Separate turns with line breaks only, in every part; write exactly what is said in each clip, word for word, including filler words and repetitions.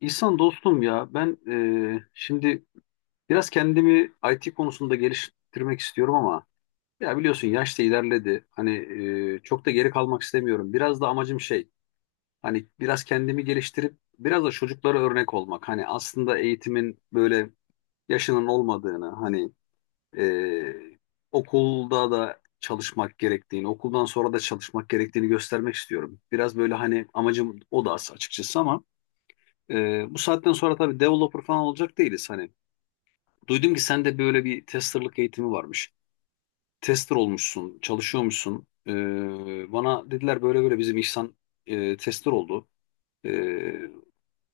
İhsan dostum, ya ben, e, şimdi biraz kendimi I T konusunda geliştirmek istiyorum ama ya biliyorsun, yaş da ilerledi. Hani e, çok da geri kalmak istemiyorum. Biraz da amacım şey, hani biraz kendimi geliştirip biraz da çocuklara örnek olmak. Hani aslında eğitimin böyle yaşının olmadığını, hani e, okulda da çalışmak gerektiğini, okuldan sonra da çalışmak gerektiğini göstermek istiyorum. Biraz böyle hani amacım o da, açıkçası. Ama ee, bu saatten sonra tabii developer falan olacak değiliz. Hani duydum ki sende böyle bir testerlık eğitimi varmış. Tester olmuşsun, çalışıyormuşsun. Ee, bana dediler böyle böyle, bizim İhsan e, tester oldu. Ee,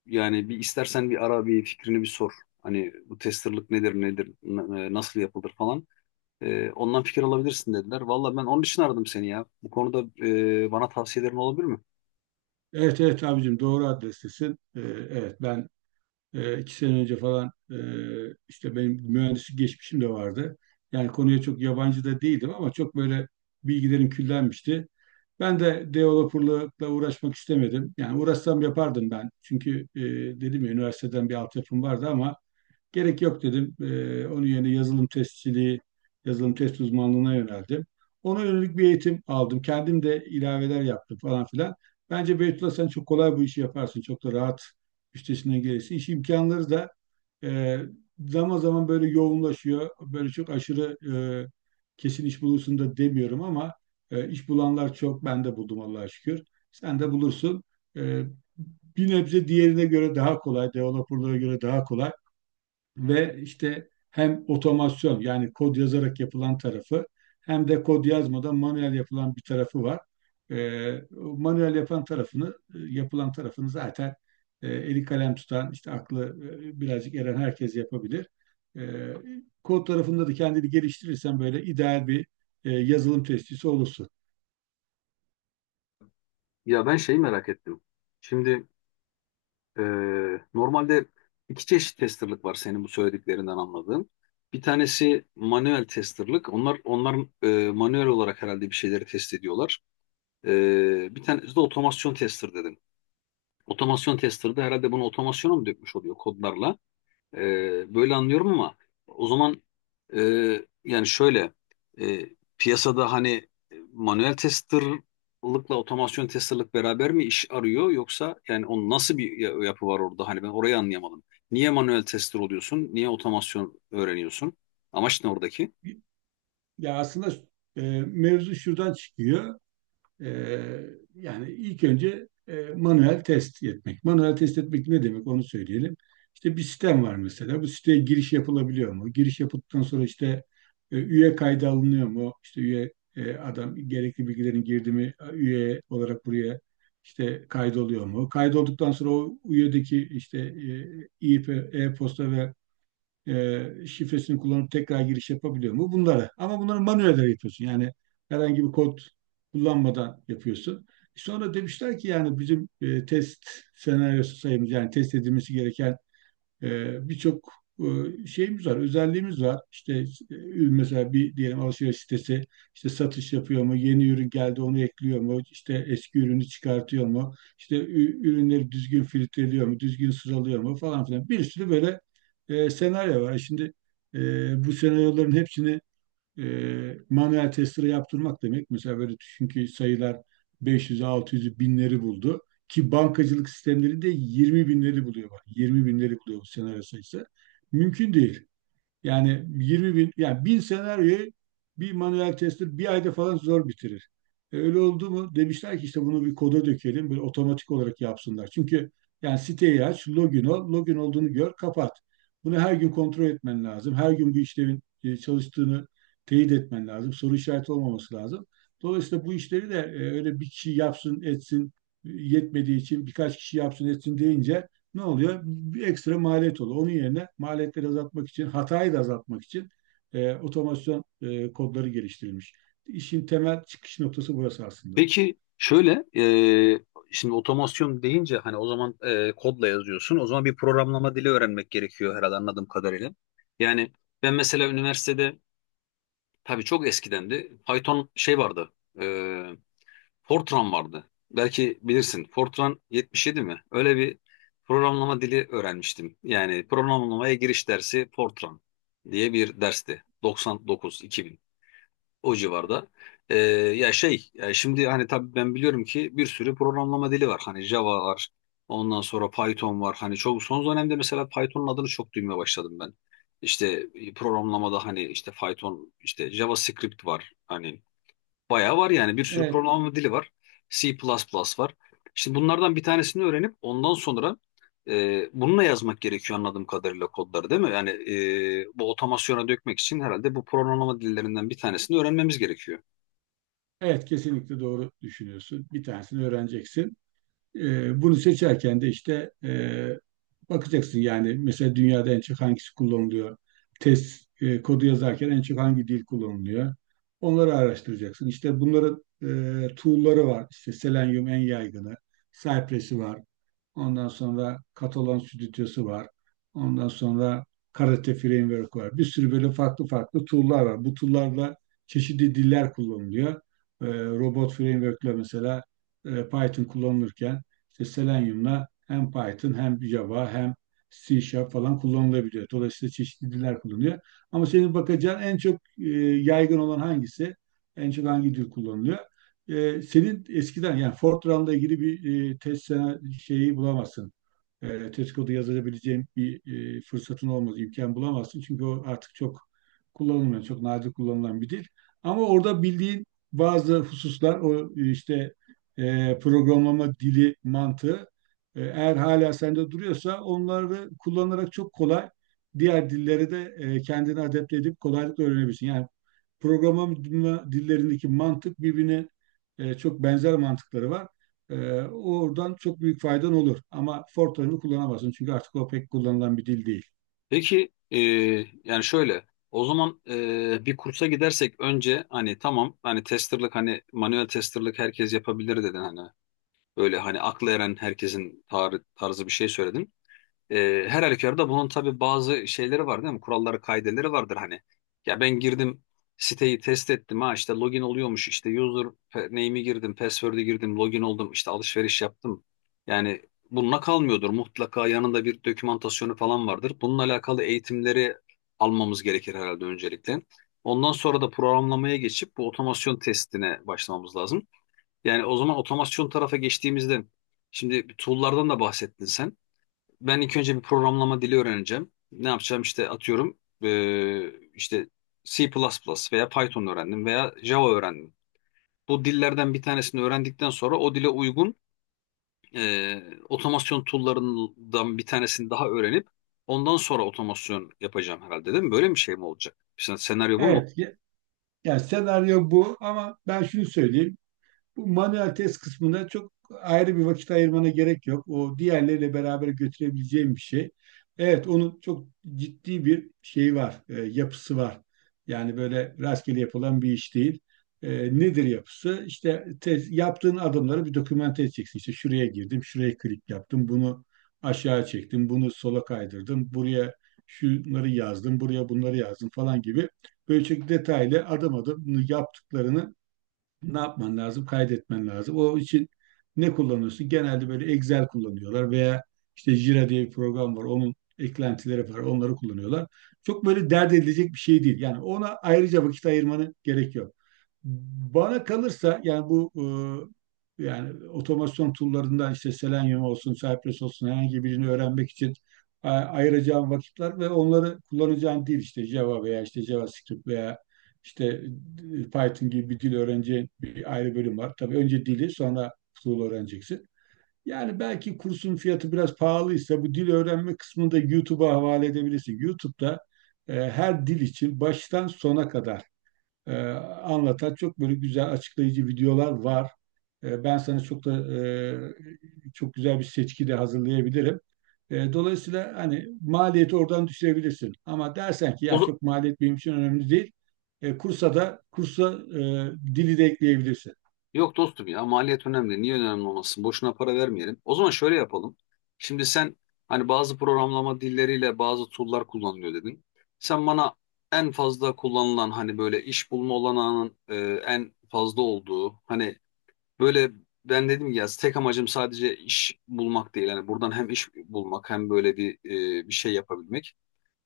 Yani bir istersen bir ara bir fikrini bir sor. Hani bu testerlık nedir nedir n- e, nasıl yapılır falan. Ee, ondan fikir alabilirsin dediler. Valla ben onun için aradım seni ya. Bu konuda e, bana tavsiyelerin olabilir mi?
Evet evet abicim doğru adrestesin. Ee, evet ben e, iki sene önce falan e, işte benim mühendislik geçmişim de vardı. Yani konuya çok yabancı da değildim ama çok böyle bilgilerim küllenmişti. Ben de developerlıkla uğraşmak istemedim. Yani uğraşsam yapardım ben. Çünkü e, dedim ya üniversiteden bir altyapım vardı ama gerek yok dedim. Ee, onun yerine yazılım testçiliği, yazılım test uzmanlığına yöneldim. Ona yönelik bir eğitim aldım. Kendim de ilaveler yaptım falan filan. Bence Beytullah sen çok kolay bu işi yaparsın. Çok da rahat üstesinden gelirsin. İş imkanları da e, zaman zaman böyle yoğunlaşıyor. Böyle çok aşırı e, kesin iş bulursun da demiyorum ama e, iş bulanlar çok. Ben de buldum Allah'a şükür. Sen de bulursun. E, Bir nebze diğerine göre daha kolay, developerlara göre daha kolay ve işte hem otomasyon yani kod yazarak yapılan tarafı hem de kod yazmadan manuel yapılan bir tarafı var. Ee, o manuel yapan tarafını yapılan tarafını zaten e, eli kalem tutan işte aklı e, birazcık eren herkes yapabilir. Ee, Kod tarafında da kendini geliştirirsen böyle ideal bir e, yazılım testisi olursun.
Ya ben şeyi merak ettim. Şimdi Ee, normalde iki çeşit testerlık var, senin bu söylediklerinden anladığım. Bir tanesi manuel testerlık. Onlar onlar e, manuel olarak herhalde bir şeyleri test ediyorlar. Ee, bir tanesi de otomasyon tester dedim. Otomasyon tester'da herhalde bunu otomasyona mı dökmüş oluyor kodlarla? Ee, böyle anlıyorum ama o zaman e, yani şöyle, e, piyasada hani e, manuel testerlıkla otomasyon testerlık beraber mi iş arıyor, yoksa yani onun nasıl bir ya- yapı var orada, hani ben orayı anlayamadım. Niye manuel tester oluyorsun? Niye otomasyon öğreniyorsun? Amaç ne oradaki?
Ya aslında e, mevzu şuradan çıkıyor. Ee, Yani ilk önce e, manuel test etmek. Manuel test etmek ne demek onu söyleyelim. İşte bir sistem var mesela. Bu siteye giriş yapılabiliyor mu? Giriş yapıldıktan sonra işte e, üye kaydı alınıyor mu? İşte üye e, adam gerekli bilgilerin girdi mi? Üye olarak buraya işte kaydoluyor mu? Kaydolduktan sonra o üyedeki işte e, e-posta ve e, şifresini kullanıp tekrar giriş yapabiliyor mu? Bunları. Ama bunları manuel olarak yapıyorsun. Yani herhangi bir kod kullanmadan yapıyorsun. Sonra demişler ki yani bizim e, test senaryosu sayımız yani test edilmesi gereken e, birçok e, şeyimiz var, özelliğimiz var. İşte e, mesela bir diyelim alışveriş sitesi işte satış yapıyor mu, yeni ürün geldi onu ekliyor mu, işte eski ürünü çıkartıyor mu, işte ü- ürünleri düzgün filtreliyor mu, düzgün sıralıyor mu falan filan. Bir sürü böyle e, senaryo var. Şimdi e, bu senaryoların hepsini e, manuel testere yaptırmak demek. Mesela böyle düşün ki sayılar beş yüzü, altı yüzü, binleri buldu. Ki bankacılık sistemleri de yirmi binleri buluyor. Bak, yirmi binleri buluyor bu senaryo sayısı. Mümkün değil. Yani yirmi bin, yani bin senaryoyu bir manuel tester bir ayda falan zor bitirir. E, öyle oldu mu? Demişler ki işte bunu bir koda dökelim, böyle otomatik olarak yapsınlar. Çünkü yani siteyi aç, login ol, login olduğunu gör, kapat. Bunu her gün kontrol etmen lazım. Her gün bu işlemin e, çalıştığını teyit etmen lazım. Soru işareti olmaması lazım. Dolayısıyla bu işleri de e, öyle bir kişi yapsın, etsin e, yetmediği için birkaç kişi yapsın, etsin deyince ne oluyor? Bir ekstra maliyet oluyor. Onun yerine maliyetleri azaltmak için, hatayı da azaltmak için e, otomasyon e, kodları geliştirilmiş. İşin temel çıkış noktası burası aslında.
Peki şöyle, e, şimdi otomasyon deyince hani o zaman e, kodla yazıyorsun. O zaman bir programlama dili öğrenmek gerekiyor herhalde, anladığım kadarıyla. Yani ben mesela üniversitede, tabii çok eskidendi, Python şey vardı. E, Fortran vardı. Belki bilirsin. Fortran yetmiş yedi mi? Öyle bir programlama dili öğrenmiştim. Yani programlamaya giriş dersi Fortran diye bir dersti. doksan dokuz-iki bin. O civarda. Ee, ya şey, ya şimdi hani tabii ben biliyorum ki bir sürü programlama dili var. Hani Java var. Ondan sonra Python var. Hani çok son dönemde mesela Python'un adını çok duymaya başladım ben. İşte e, programlamada hani işte Python, işte JavaScript var. Hani bayağı var yani, bir sürü
Evet,
programlama dili var. C++ var. Şimdi bunlardan bir tanesini öğrenip ondan sonra e, bununla yazmak gerekiyor anladığım kadarıyla, kodları değil mi? Yani e, bu otomasyona dökmek için herhalde bu programlama dillerinden bir tanesini öğrenmemiz gerekiyor.
evet kesinlikle doğru düşünüyorsun. Bir tanesini öğreneceksin. E, bunu seçerken de işte e, bakacaksın yani mesela dünyada en çok hangisi kullanılıyor? Test e, kodu yazarken en çok hangi dil kullanılıyor? Onları araştıracaksın. İşte bunların e, tool'ları var. İşte Selenium en yaygını, Cypress'i var. Ondan sonra Catalan Stüdyosu var. Ondan sonra Karate Framework var. Bir sürü böyle farklı farklı tool'lar var. Bu tool'larla çeşitli diller kullanılıyor. E, Robot framework'le mesela e, Python kullanılırken işte Selenium'la hem Python hem Java hem C Sharp falan kullanılabiliyor. Dolayısıyla çeşitli diller kullanılıyor. Ama senin bakacağın en çok e, yaygın olan hangisi? En çok hangi dil kullanılıyor? E, senin eskiden yani Fortran'la ilgili bir e, test sana şeyi bulamazsın. E, test kodu yazabileceğim bir e, fırsatın olmaz, imkan bulamazsın. Çünkü o artık çok kullanılmıyor, çok nadir kullanılan bir dil. Ama orada bildiğin bazı hususlar o işte e, programlama dili mantığı e, eğer hala sende duruyorsa onları kullanarak çok kolay diğer dillere de e, kendini adapte edip kolaylıkla öğrenebilirsin. Yani programlama dillerindeki mantık birbirine e, çok benzer mantıkları var. E, oradan çok büyük faydan olur. Ama Fortran'ı kullanamazsın çünkü artık o pek kullanılan bir dil değil.
Peki e, yani şöyle, o zaman e, bir kursa gidersek önce, hani tamam, hani testerlık, hani manuel testerlık herkes yapabilir dedin, hani öyle hani akla eren herkesin tar- tarzı bir şey söyledin. Ee, her halükarda bunun tabii bazı şeyleri var değil mi? Kuralları, kaideleri vardır hani. Ya ben girdim, siteyi test ettim, ha işte login oluyormuş, işte user pe- name'i girdim, password'ü girdim, login oldum, işte alışveriş yaptım. Yani bununla kalmıyordur. Mutlaka yanında bir dokümantasyonu falan vardır. Bununla alakalı eğitimleri almamız gerekir herhalde öncelikle. Ondan sonra da programlamaya geçip bu otomasyon testine başlamamız lazım. Yani o zaman otomasyon tarafa geçtiğimizde, şimdi tool'lardan da bahsettin sen, ben ilk önce bir programlama dili öğreneceğim. Ne yapacağım, işte atıyorum eee, işte C++ veya Python öğrendim veya Java öğrendim. Bu dillerden bir tanesini öğrendikten sonra o dile uygun eee, otomasyon tool'larından bir tanesini daha öğrenip ondan sonra otomasyon yapacağım herhalde değil mi? Böyle bir şey mi olacak? Sen- Senaryo bu mu?
Evet, ya, yani senaryo bu ama ben şunu söyleyeyim. Bu manuel test kısmına çok ayrı bir vakit ayırmana gerek yok. O diğerleriyle beraber götürebileceğim bir şey. Evet, onun çok ciddi bir şeyi var, e, yapısı var. Yani böyle rastgele yapılan bir iş değil. E, nedir yapısı? İşte tez, yaptığın adımları bir dokümante edeceksin. İşte şuraya girdim, şuraya klik yaptım, bunu aşağı çektim, bunu sola kaydırdım, buraya şunları yazdım, buraya bunları yazdım falan gibi. Böyle çok detaylı adım adım yaptıklarını ne yapman lazım? Kaydetmen lazım. O için ne kullanıyorsun? Genelde böyle Excel kullanıyorlar veya işte Jira diye bir program var. Onun eklentileri var. Onları kullanıyorlar. Çok böyle dert edilecek bir şey değil. Yani ona ayrıca vakit ayırmanı gerekiyor. Bana kalırsa yani bu e, yani otomasyon tool'larından işte Selenium olsun, Cypress olsun herhangi birini öğrenmek için e, ayıracağım vakitler ve onları kullanacağım değil işte Java veya işte JavaScript veya işte e, Python gibi bir dil öğreneceğin bir ayrı bölüm var. Tabii önce dili sonra tool öğreneceksin. Yani belki kursun fiyatı biraz pahalıysa bu dil öğrenme kısmını da YouTube'a havale edebilirsin. YouTube'da e, her dil için baştan sona kadar e, anlatan çok böyle güzel açıklayıcı videolar var. E, ben sana çok da e, çok güzel bir seçki de hazırlayabilirim. E, dolayısıyla hani maliyeti oradan düşürebilirsin. Ama dersen ki ya
O,
çok maliyet benim için önemli değil. E, kursa da kursa e, dili de ekleyebilirsin.
yok dostum ya, maliyet önemli. Niye önemli olmasın? Boşuna para vermeyelim. O zaman şöyle yapalım. Şimdi sen hani bazı programlama dilleriyle bazı tool'lar kullanılıyor dedin. Sen bana en fazla kullanılan, hani böyle iş bulma olanağının e, en fazla olduğu, hani böyle, ben dedim ya, tek amacım sadece iş bulmak değil. Hani buradan hem iş bulmak, hem böyle bir e, bir şey yapabilmek.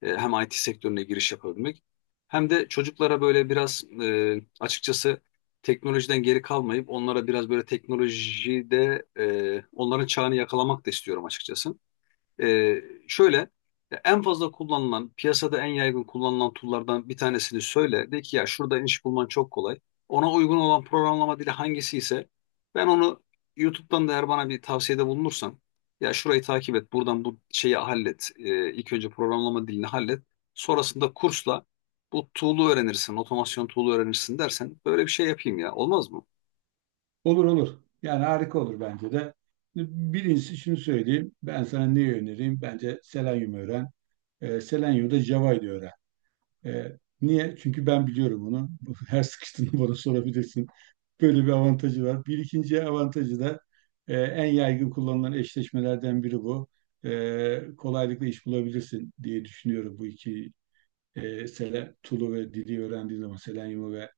E, hem I T sektörüne giriş yapabilmek, hem de çocuklara böyle biraz e, açıkçası teknolojiden geri kalmayıp onlara biraz böyle teknolojide e, onların çağını yakalamak da istiyorum açıkçası. Ee, şöyle, en fazla kullanılan, piyasada en yaygın kullanılan tool'lardan bir tanesini söyle. De ki ya şurada iş bulman çok kolay. Ona uygun olan programlama dili hangisi ise ben onu YouTube'dan da, eğer bana bir tavsiyede bulunursan, ya şurayı takip et, buradan bu şeyi hallet. Ee, ilk önce programlama dilini hallet. Sonrasında kursla bu tool'u öğrenirsin, otomasyon tool'u öğrenirsin dersen, böyle bir şey yapayım ya. Olmaz mı?
Olur olur. Yani harika olur bence de. Birincisi şunu söyleyeyim. Ben sana neyi önereyim? Bence Selenium öğren. E, Selenium'da Java'yı da öğren. E, Niye? Çünkü ben biliyorum onu. Her sıkıştığında bana sorabilirsin. Böyle bir avantajı var. Bir ikinci avantajı da e, en yaygın kullanılan eşleşmelerden biri bu. E, kolaylıkla iş bulabilirsin diye düşünüyorum bu iki e, sele, Tulu ve Dili öğrendiğin zaman, Selenium'u ve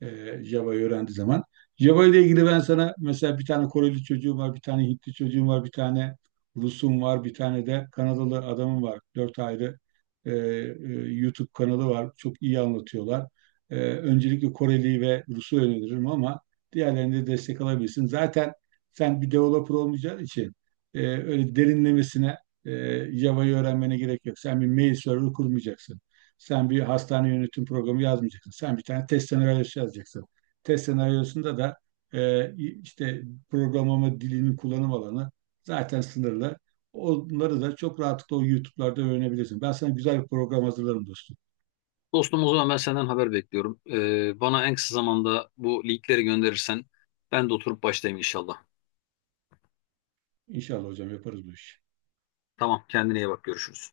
e, Java'yı öğrendiği zaman. Java ile ilgili ben sana mesela bir tane Koreli çocuğum var, bir tane Hintli çocuğum var, bir tane Rus'um var, bir tane de Kanadalı adamım var. Dört ayrı e, e, YouTube kanalı var. Çok iyi anlatıyorlar. E, öncelikle Koreli ve Rus'u öneririm ama diğerlerini de destek alabilirsin. Zaten sen bir developer olmayacağın için e, öyle derinlemesine e, Java'yı öğrenmene gerek yok. Sen bir mail server kurmayacaksın. Sen bir hastane yönetim programı yazmayacaksın. Sen bir tane test senaryosu yazacaksın. Test senaryosunda da e, işte programlama dilinin kullanım alanı zaten sınırlı. Onları da çok rahatlıkla o YouTube'larda öğrenebilirsin. Ben sana güzel bir program hazırlarım dostum.
Dostum, o zaman ben senden haber bekliyorum. Ee, bana en kısa zamanda bu linkleri gönderirsen ben de oturup başlayayım inşallah.
İnşallah hocam yaparız bu işi.
Tamam, kendine iyi bak, görüşürüz.